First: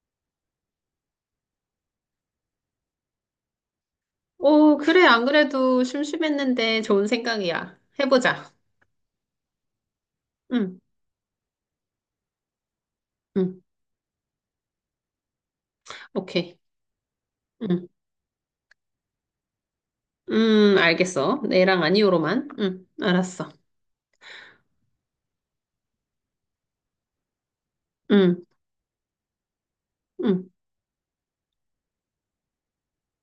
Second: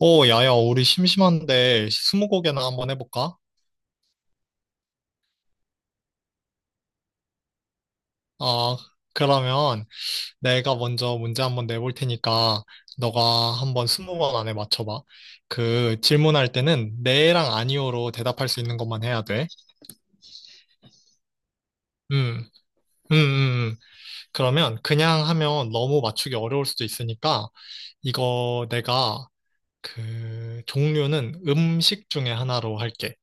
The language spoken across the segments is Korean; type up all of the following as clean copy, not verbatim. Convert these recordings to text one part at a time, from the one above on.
오, 야야, 우리 심심한데 스무고개나 한번 해볼까? 오, 그래. 안 그래도 심심했는데 좋은 생각이야. 해보자. 아, 그러면 내가 응, 먼저 문제 한번 내볼 테니까 너가 응. 한번 20번 안에 맞춰봐. 그 질문할 오케이. 때는 네랑 응, 아니오로 대답할 수 있는 것만 해야 돼. 알겠어. 네랑 음, 아니오로만. 응, 알았어. 음. 그러면 그냥 하면 너무 맞추기 어려울 수도 있으니까 응, 이거 내가 응. 그 종류는 음식 중에 하나로 할게.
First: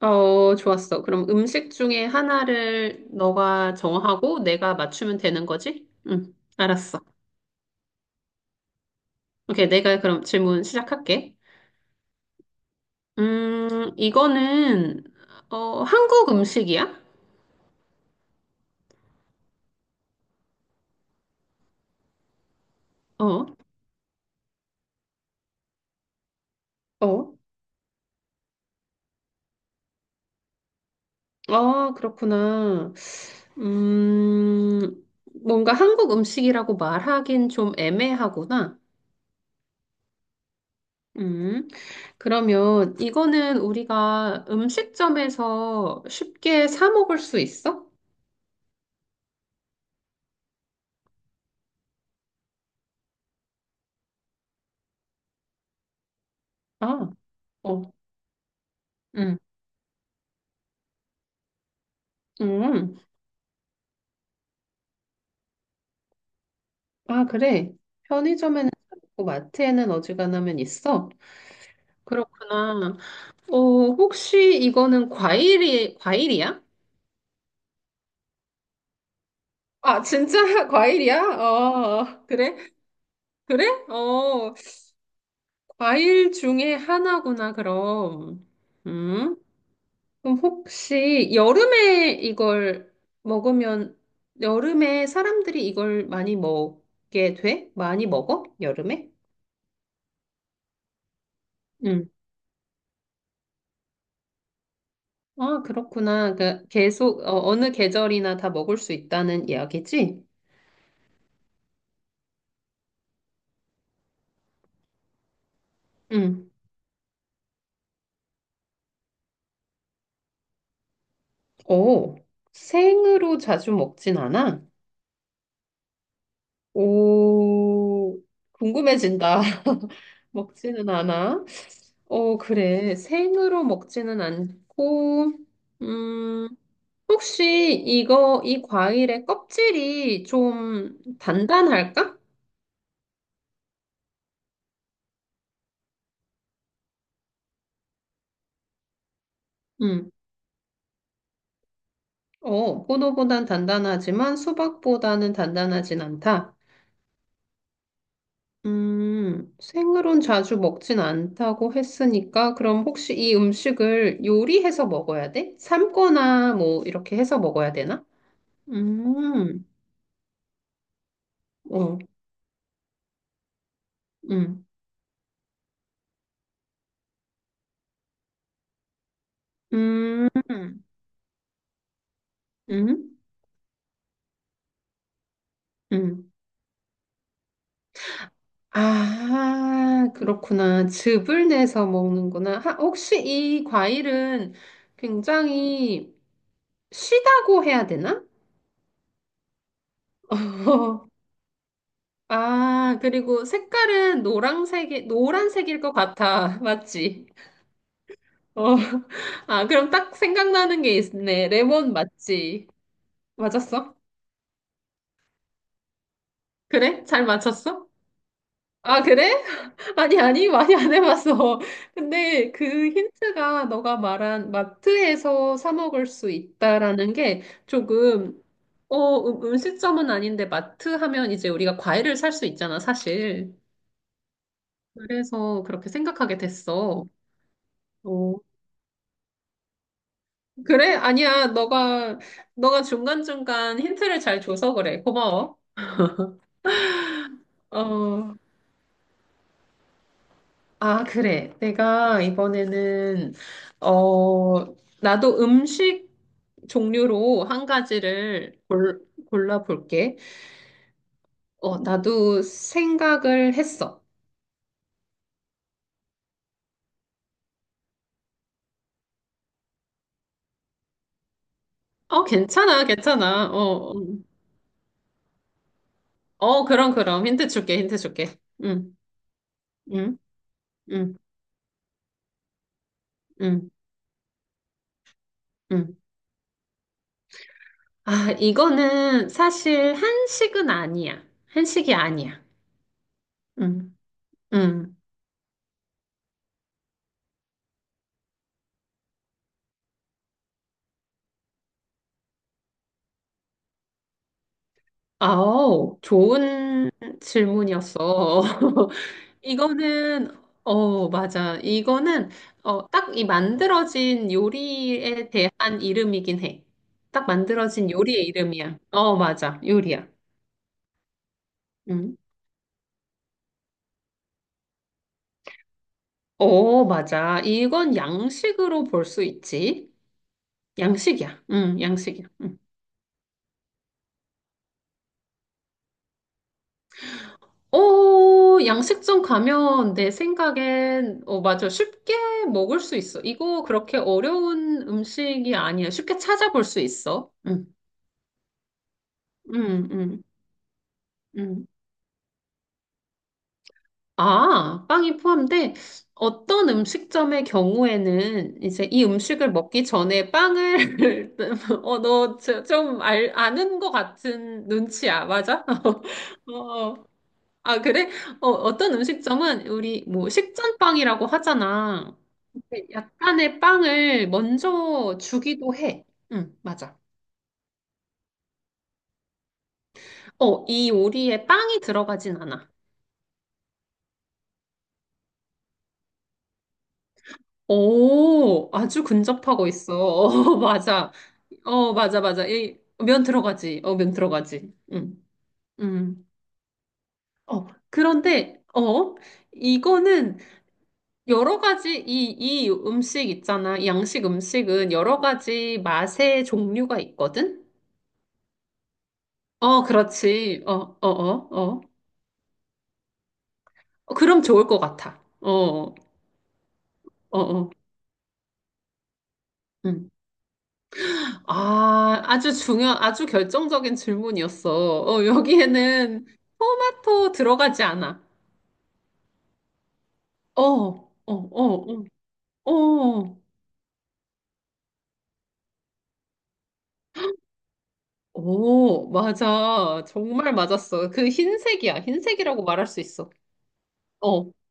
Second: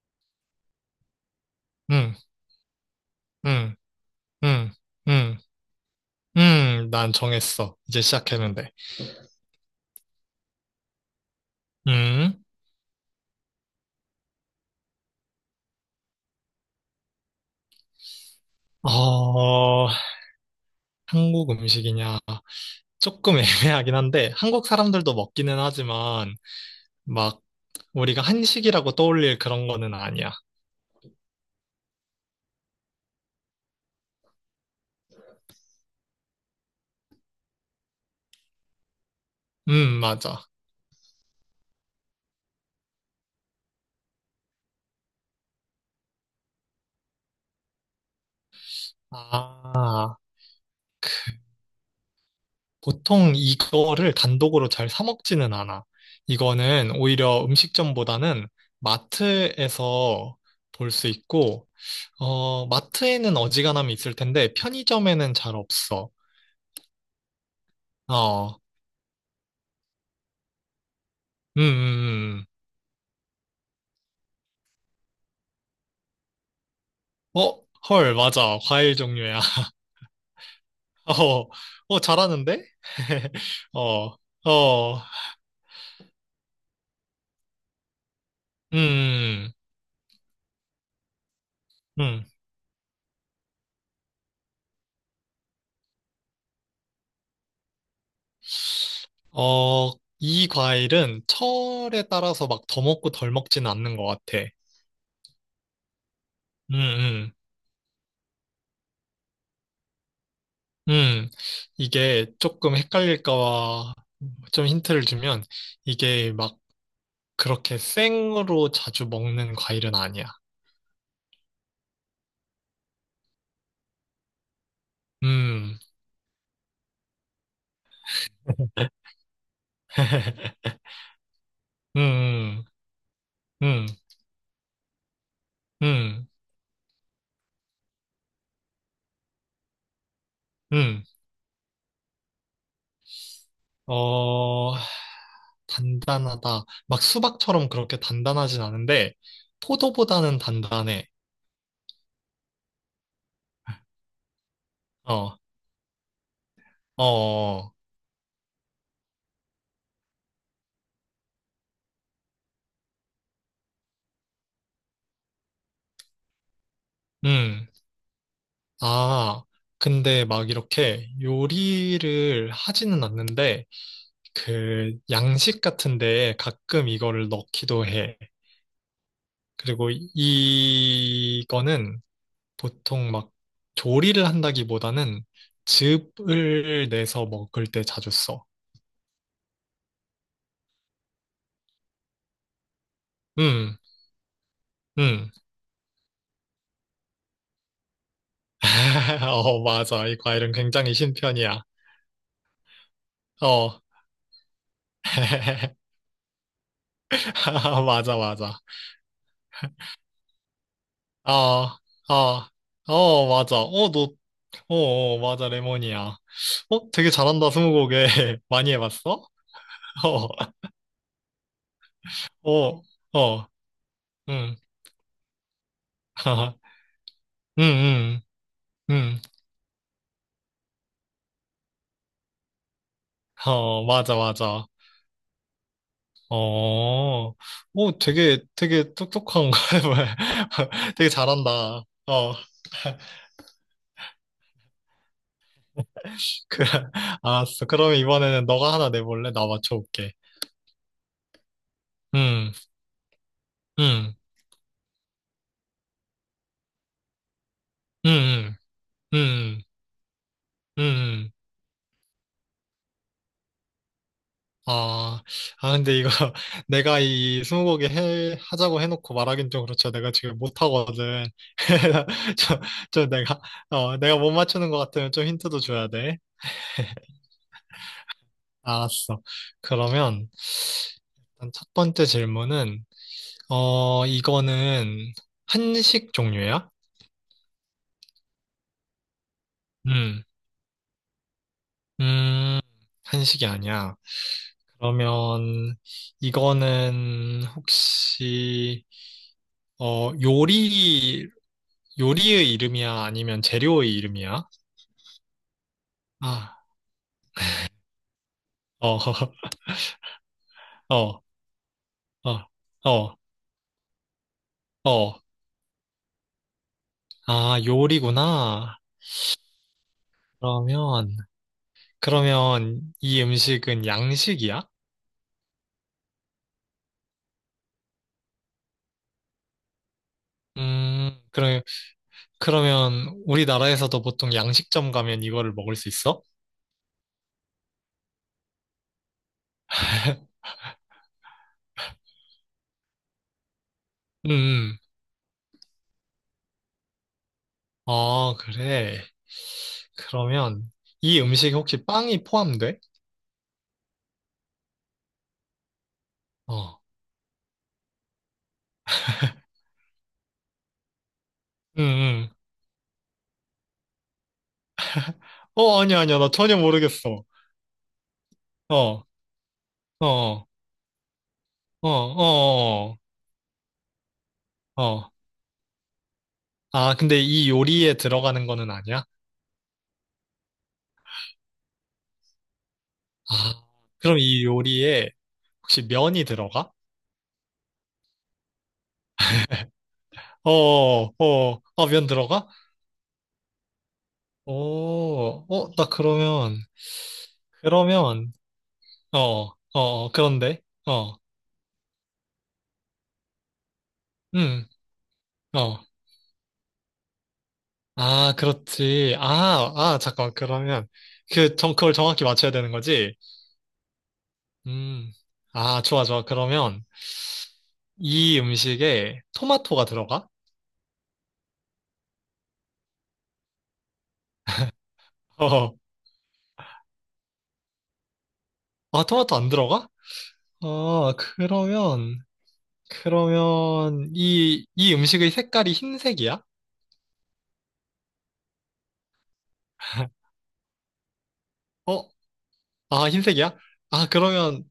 어, 좋았어. 그럼 음식 중에 음, 하나를 너가 음, 정하고 음, 내가 맞추면 음, 되는 거지? 응, 알았어. 난 정했어. 이제 시작했는데. 오케이. 내가 그럼 질문 시작할게. 음, 음, 이거는, 한국 음식이야? 어, 한국 음식이냐. 조금 어, 애매하긴 한데, 한국 사람들도 먹기는 하지만, 어. 막, 우리가 한식이라고 떠올릴 그런 거는 아니야. 아, 그렇구나. 음, 뭔가 한국 음식이라고 말하긴 좀 애매하구나. 맞아. 음, 그러면 이거는 우리가 음식점에서 쉽게 사 먹을 수 있어? 아, 보통 이거를 단독으로 잘 사 먹지는 않아. 이거는 아, 오히려 어, 음식점보다는 음, 마트에서 볼 수 있고, 음. 마트에는 어지간하면 있을 텐데, 편의점에는 잘 없어. 아, 그래. 어, 편의점에는 있고 마트에는 어지간하면 있어. 음, 음, 음. 그렇구나. 어, 혹시 이거는 과일이야? 어, 헐, 맞아. 과일 종류야. 아, 진짜 과일이야? 어, 어, 어, 그래? 잘하는데? 그래? 어, 어, 어, 과일 중에 하나구나, 그럼. 음? 음, 그럼 혹시 여름에 음. 이걸 먹으면, 여름에 사람들이 이걸 많이 먹게 돼? 많이 먹어? 여름에? 어, 이 과일은 철에 음. 따라서 막 더 먹고 덜 먹지는 않는 것 같아. 아, 그렇구나. 그 음, 계속, 음, 어, 느 계절이나 다 먹을 수 있다는 이야기지? 음. 이게 조금 헷갈릴까봐 좀 힌트를 주면 이게 음. 막 그렇게 생으로 자주 먹는 과일은 아니야. 오, 생으로 자주 먹진 않아? 음, 오, 궁금해진다. 먹지는 않아? 어, 음, 그래. 생으로 음, 먹지는 않고, 음, 음. 음, 혹시 이 과일의 껍질이 좀 음. 단단할까? 어, 단단하다. 막 수박처럼 그렇게 단단하진 않은데, 음, 포도보다는 단단해. 어, 포도보단 단단하지만 수박보다는 어, 단단하진 않다. 어, 어. 어. 생으론 자주 먹진 않다고 했으니까, 그럼 혹시 이 음식을 요리해서 먹어야 돼? 삶거나 뭐, 이렇게 해서 음. 먹어야 되나? 아, 음, 근데 막 이렇게 어, 요리를 하지는 않는데, 음, 그 양식 같은데 가끔 이거를 넣기도 해. 그리고 음, 이거는 보통 음, 막 조리를 한다기보다는 음. 즙을 내서 먹을 때 자주 써. 아, 그렇구나. 즙을 내서 먹는구나. 혹시 이 음, 과일은 음. 굉장히 시다고 해야 되나? 어, 맞아. 이 과일은 굉장히 신편이야. 아, 그리고 어. 색깔은 노란색일 것 같아. 맞지? 맞아, 맞아. 어. 아, 그럼 딱 생각나는 게 어, 있네. 레몬 어, 맞지? 어, 맞아. 어, 맞았어? 너, 어, 어, 맞아. 레몬이야. 어, 그래? 되게 잘 잘한다, 맞췄어? 스무고개. 많이 아, 해봤어? 그래? 어, 아니, 많이 안 해봤어. 근데 그 어, 어, 힌트가 너가 말한 응. 마트에서 사 먹을 수 있다라는 게 응, 응, 조금, 응. 음식점은 아닌데 마트 하면 이제 우리가 과일을 살 수 있잖아, 사실. 어, 맞아, 맞아. 그래서 그렇게 생각하게 됐어. 어, 오, 어, 되게, 되게 똑똑한 거야. 그래? 되게 아니야, 잘한다. 어. 너가 중간중간 힌트를 잘 줘서 그래. 고마워. 그래, 알았어. 그러면 어, 이번에는 너가 하나 내볼래? 나 맞춰볼게. 아, 그래. 음, 음, 어, 나도 음식 종류로 음, 음, 음, 골라볼게. 음. 어, 나도 생각을 했어. 아, 아, 근데 이거 내가 이 스무고개 하자고 해놓고 말하긴 좀 그렇죠. 내가 지금 못하거든. 어, 저, 괜찮아, 저 내가, 괜찮아. 어, 어, 내가 못 맞추는 것 같으면 좀 힌트도 줘야 돼. 어, 그럼, 그럼. 힌트 줄게, 힌트 줄게. 응, 알았어. 응, 그러면 응, 일단 첫 번째 질문은, 응, 이거는 응. 한식 종류야? 아, 이거는 사실 음, 한식은 아니야. 한식이 아니야. 음, 한식이 아니야. 응, 응. 그러면 이거는 혹시 어 요리 요리의 이름이야 아니면 재료의 이름이야? 아우, 아, 좋은 질문이었어. 어, 이거는 어 어, 맞아. 이거는 어, 어딱 어, 이 만들어진 어. 요리에 대한 이름이긴 해. 딱 아, 만들어진 요리의 요리구나. 이름이야. 어 맞아. 요리야. 그러면 음. 그러면 이 음식은 양식이야? 어 맞아. 이건 양식으로 볼 수 있지. 양식이야. 그래, 양식이야. 음. 그러면 우리나라에서도 보통 양식점 가면 이거를 먹을 수 있어? 어 양식점 가면 내 생각엔 어 맞아. 쉽게 먹을 수 있어. 이거 그렇게 음, 음. 어려운 음식이 아니야. 쉽게 찾아볼 수 있어. 음. 아, 그래. 음, 음, 그러면 이 음식에 음. 혹시 빵이 포함돼? 아, 빵이 포함돼? 어떤 어, 음식점의 경우에는 이제 이 음식을 먹기 전에 빵을, 응, 어, 응. 너 아는 것 같은 눈치야, 맞아? 어, 아니야, 아니야. 나 전혀 어, 모르겠어. 아, 그래? 어, 어, 어떤 어, 음식점은 우리 뭐 어, 식전빵이라고 어, 하잖아. 근데 어. 약간의 빵을 어. 어. 먼저 주기도 해. 응, 아, 맞아. 근데 이 요리에 들어가는 거는 아니야? 어, 이 요리에 빵이 들어가진 않아. 아, 그럼 이 요리에 혹시 면이 들어가? 오, 아주 근접하고 있어. 어, 어, 맞아. 어, 아, 어, 면 맞아. 들어가? 면 들어가지. 어, 면 들어가지. 응 오, 어, 나 음. 그러면, 어, 그러면, 그런데, 어, 이거는 그런데, 어, 이 음식 있잖아. 이 양식 음, 음식은 여러 가지 어. 맛의 종류가 있거든? 아, 그렇지. 아, 어, 아, 잠깐, 그렇지. 어, 그러면, 어, 어, 그, 정, 어. 그걸 정확히 맞춰야 되는 거지? 어, 그럼 좋을 것 음, 같아. 어, 아, 어, 좋아, 좋아. 그러면, 어. 이 음식에 토마토가 음. 들어가? 아, 아주 결정적인 질문이었어. 어, 어, 여기에는 토마토 들어가지 않아. 아, 토마토 안 들어가? 어, 어, 어, 어, 그러면, 어. 어. 그러면, 이 음식의 색깔이 흰색이야? 오, 맞아. 정말 맞았어. 그 흰색이야. 어, 흰색이라고 말할 수 아, 있어. 흰색이야? 아, 어, 그러면,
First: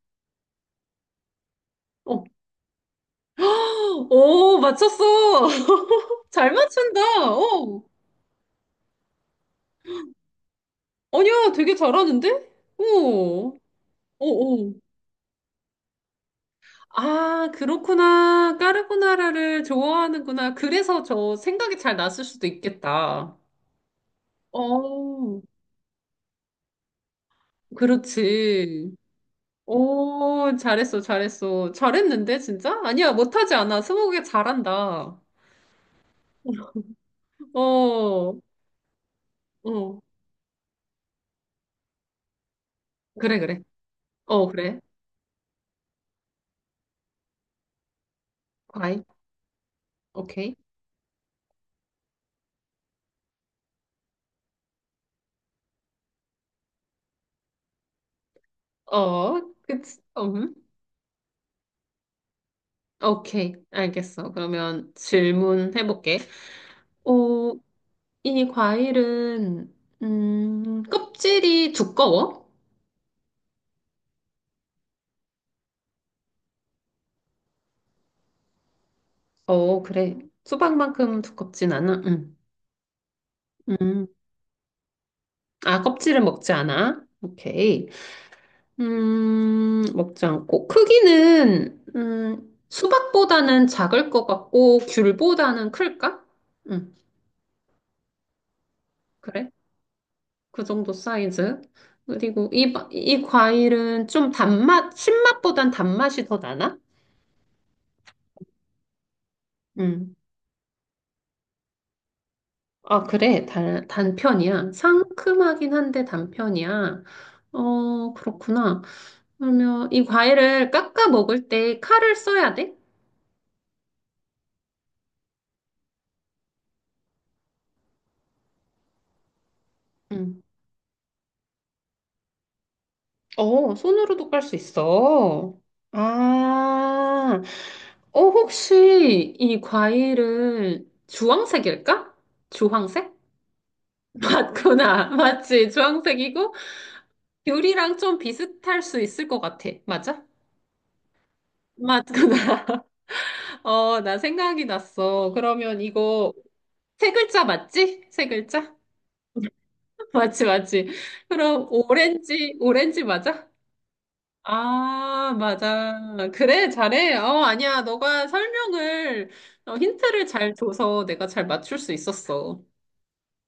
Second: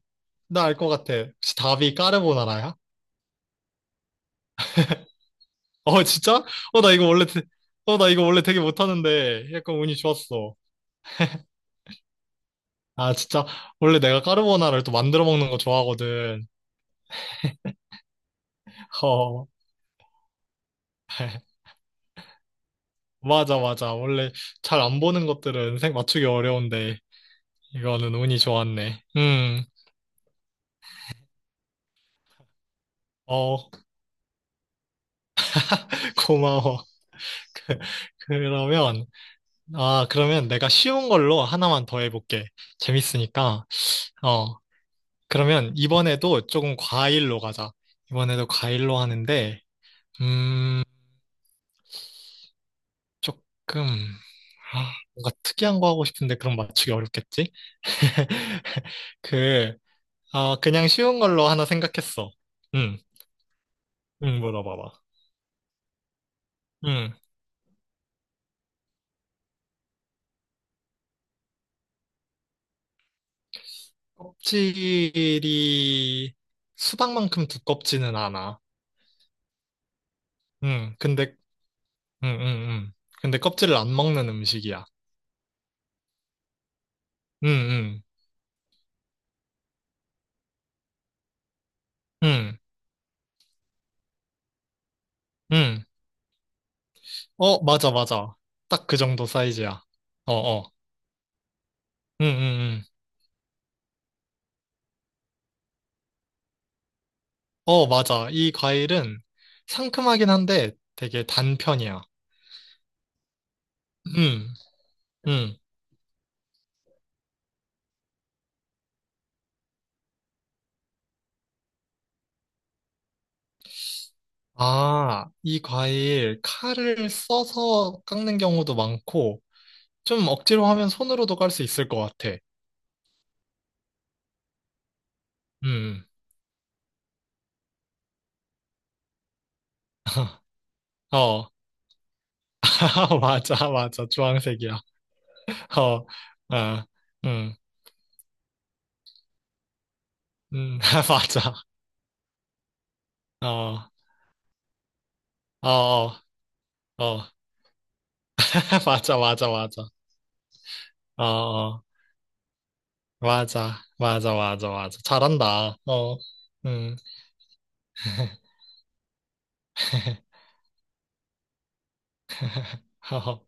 나 알 것 같아. 혹시 답이 어. 까르보나라야? 오, 맞췄어. 어, 진짜? 잘 어, 나 맞춘다. 이거 원래. 어. 어, 나 이거 원래 되게 못하는데, 약간 운이 좋았어. 아니야, 되게 잘하는데? 아, 진짜? 오, 원래 내가 오, 오. 까르보나라를 또 만들어 먹는 거 좋아하거든. 아, 그렇구나. 어, 까르보나라를 좋아하는구나. 그래서 저 생각이 잘 났을 수도 있겠다. 맞아, 맞아. 원래 잘 안 보는 어, 것들은 색 맞추기 어려운데. 이거는 운이 그렇지. 좋았네. 오, 잘했어. 잘했는데, 진짜? 아니야, 못하지 어, 않아. 스무고개 잘한다. 고마워. 그, 어, 그러면, 어, 그러면 내가 쉬운 걸로 하나만 더 해볼게. 그래, 그래. 재밌으니까. 어, 어, 그래. 그러면 이번에도 조금 과일로 가자. 이번에도 과일로 과일. 하는데, 오케이. 음, 조금, 아, 뭔가 특이한 거 하고 싶은데 그럼 맞추기 어렵겠지? 어, 그, 그치. 그냥 쉬운 걸로 하나 생각했어. 응, 오케이. 알겠어. 응, 그러면 물어봐봐. 질문 해볼게. 응. 어, 이 과일은, 껍질이 두꺼워? 껍질이 수박만큼 두껍지는 않아. 어, 그래. 응, 수박만큼 근데, 두껍진 않아? 응, 응. 응, 응. 근데 껍질을 안 음, 먹는 음식이야. 아, 껍질은 먹지 않아? 응, 오케이. 응, 먹지 않고. 크기는, 응, 수박보다는 작을 것 같고, 귤보다는 응. 클까? 음, 어, 맞아, 맞아. 딱 그 정도 그래. 사이즈야. 어, 그 어. 정도 사이즈. 응, 그리고 응, 응. 이 과일은 신맛보단 단맛이 더 나나? 어, 맞아. 이 과일은 음. 상큼하긴 한데 되게 단편이야. 아, 그래. 응, 단편이야. 응. 상큼하긴 한데 단편이야. 어, 그렇구나. 그러면 이 과일을 깎아 먹을 때 칼을 써야 돼? 아, 이 과일 칼을 써서 깎는 경우도 많고, 좀 응. 억지로 하면 손으로도 깔 수 있을 것 같아. 어, 손으로도 깔 수 있어. 음, 아, 어, 혹시 이 과일은 어. 주황색일까? 주황색? 맞아, 맞아. 주황색이야. 맞구나. 맞지. 어, 주황색이고, 어, 음, 귤이랑 좀 비슷할 수 있을 것 같아. 맞아? 음, 맞아. 맞구나. 어, 어, 나 생각이 났어. 어, 그러면 어, 이거 세 어. 글자 맞지? 세 글자? 맞아, 맞아, 맞아. 맞지, 맞지. 어, 그럼 어, 오렌지 맞아? 맞아, 맞아, 맞아, 맞아. 아, 잘한다. 맞아. 어, 그래, 음. 잘해. 어, 아니야. 힌트를 잘 줘서 내가 잘 맞출 수 있었어. 어,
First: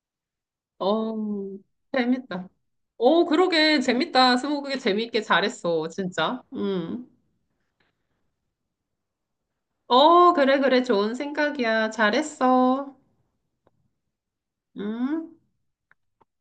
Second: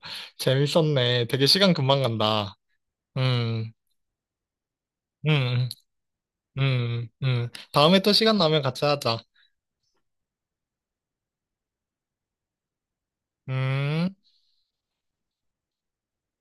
어, 재밌었네. 되게 시간 금방 재밌다. 간다. 어, 음, 그러게. 재밌다. 스무고개 재밌게 음, 잘했어. 진짜. 음. 다음에 또 시간 나면 같이 하자. 어, 그래, 그래. 좋은 생각이야. 잘했어. 음. 음.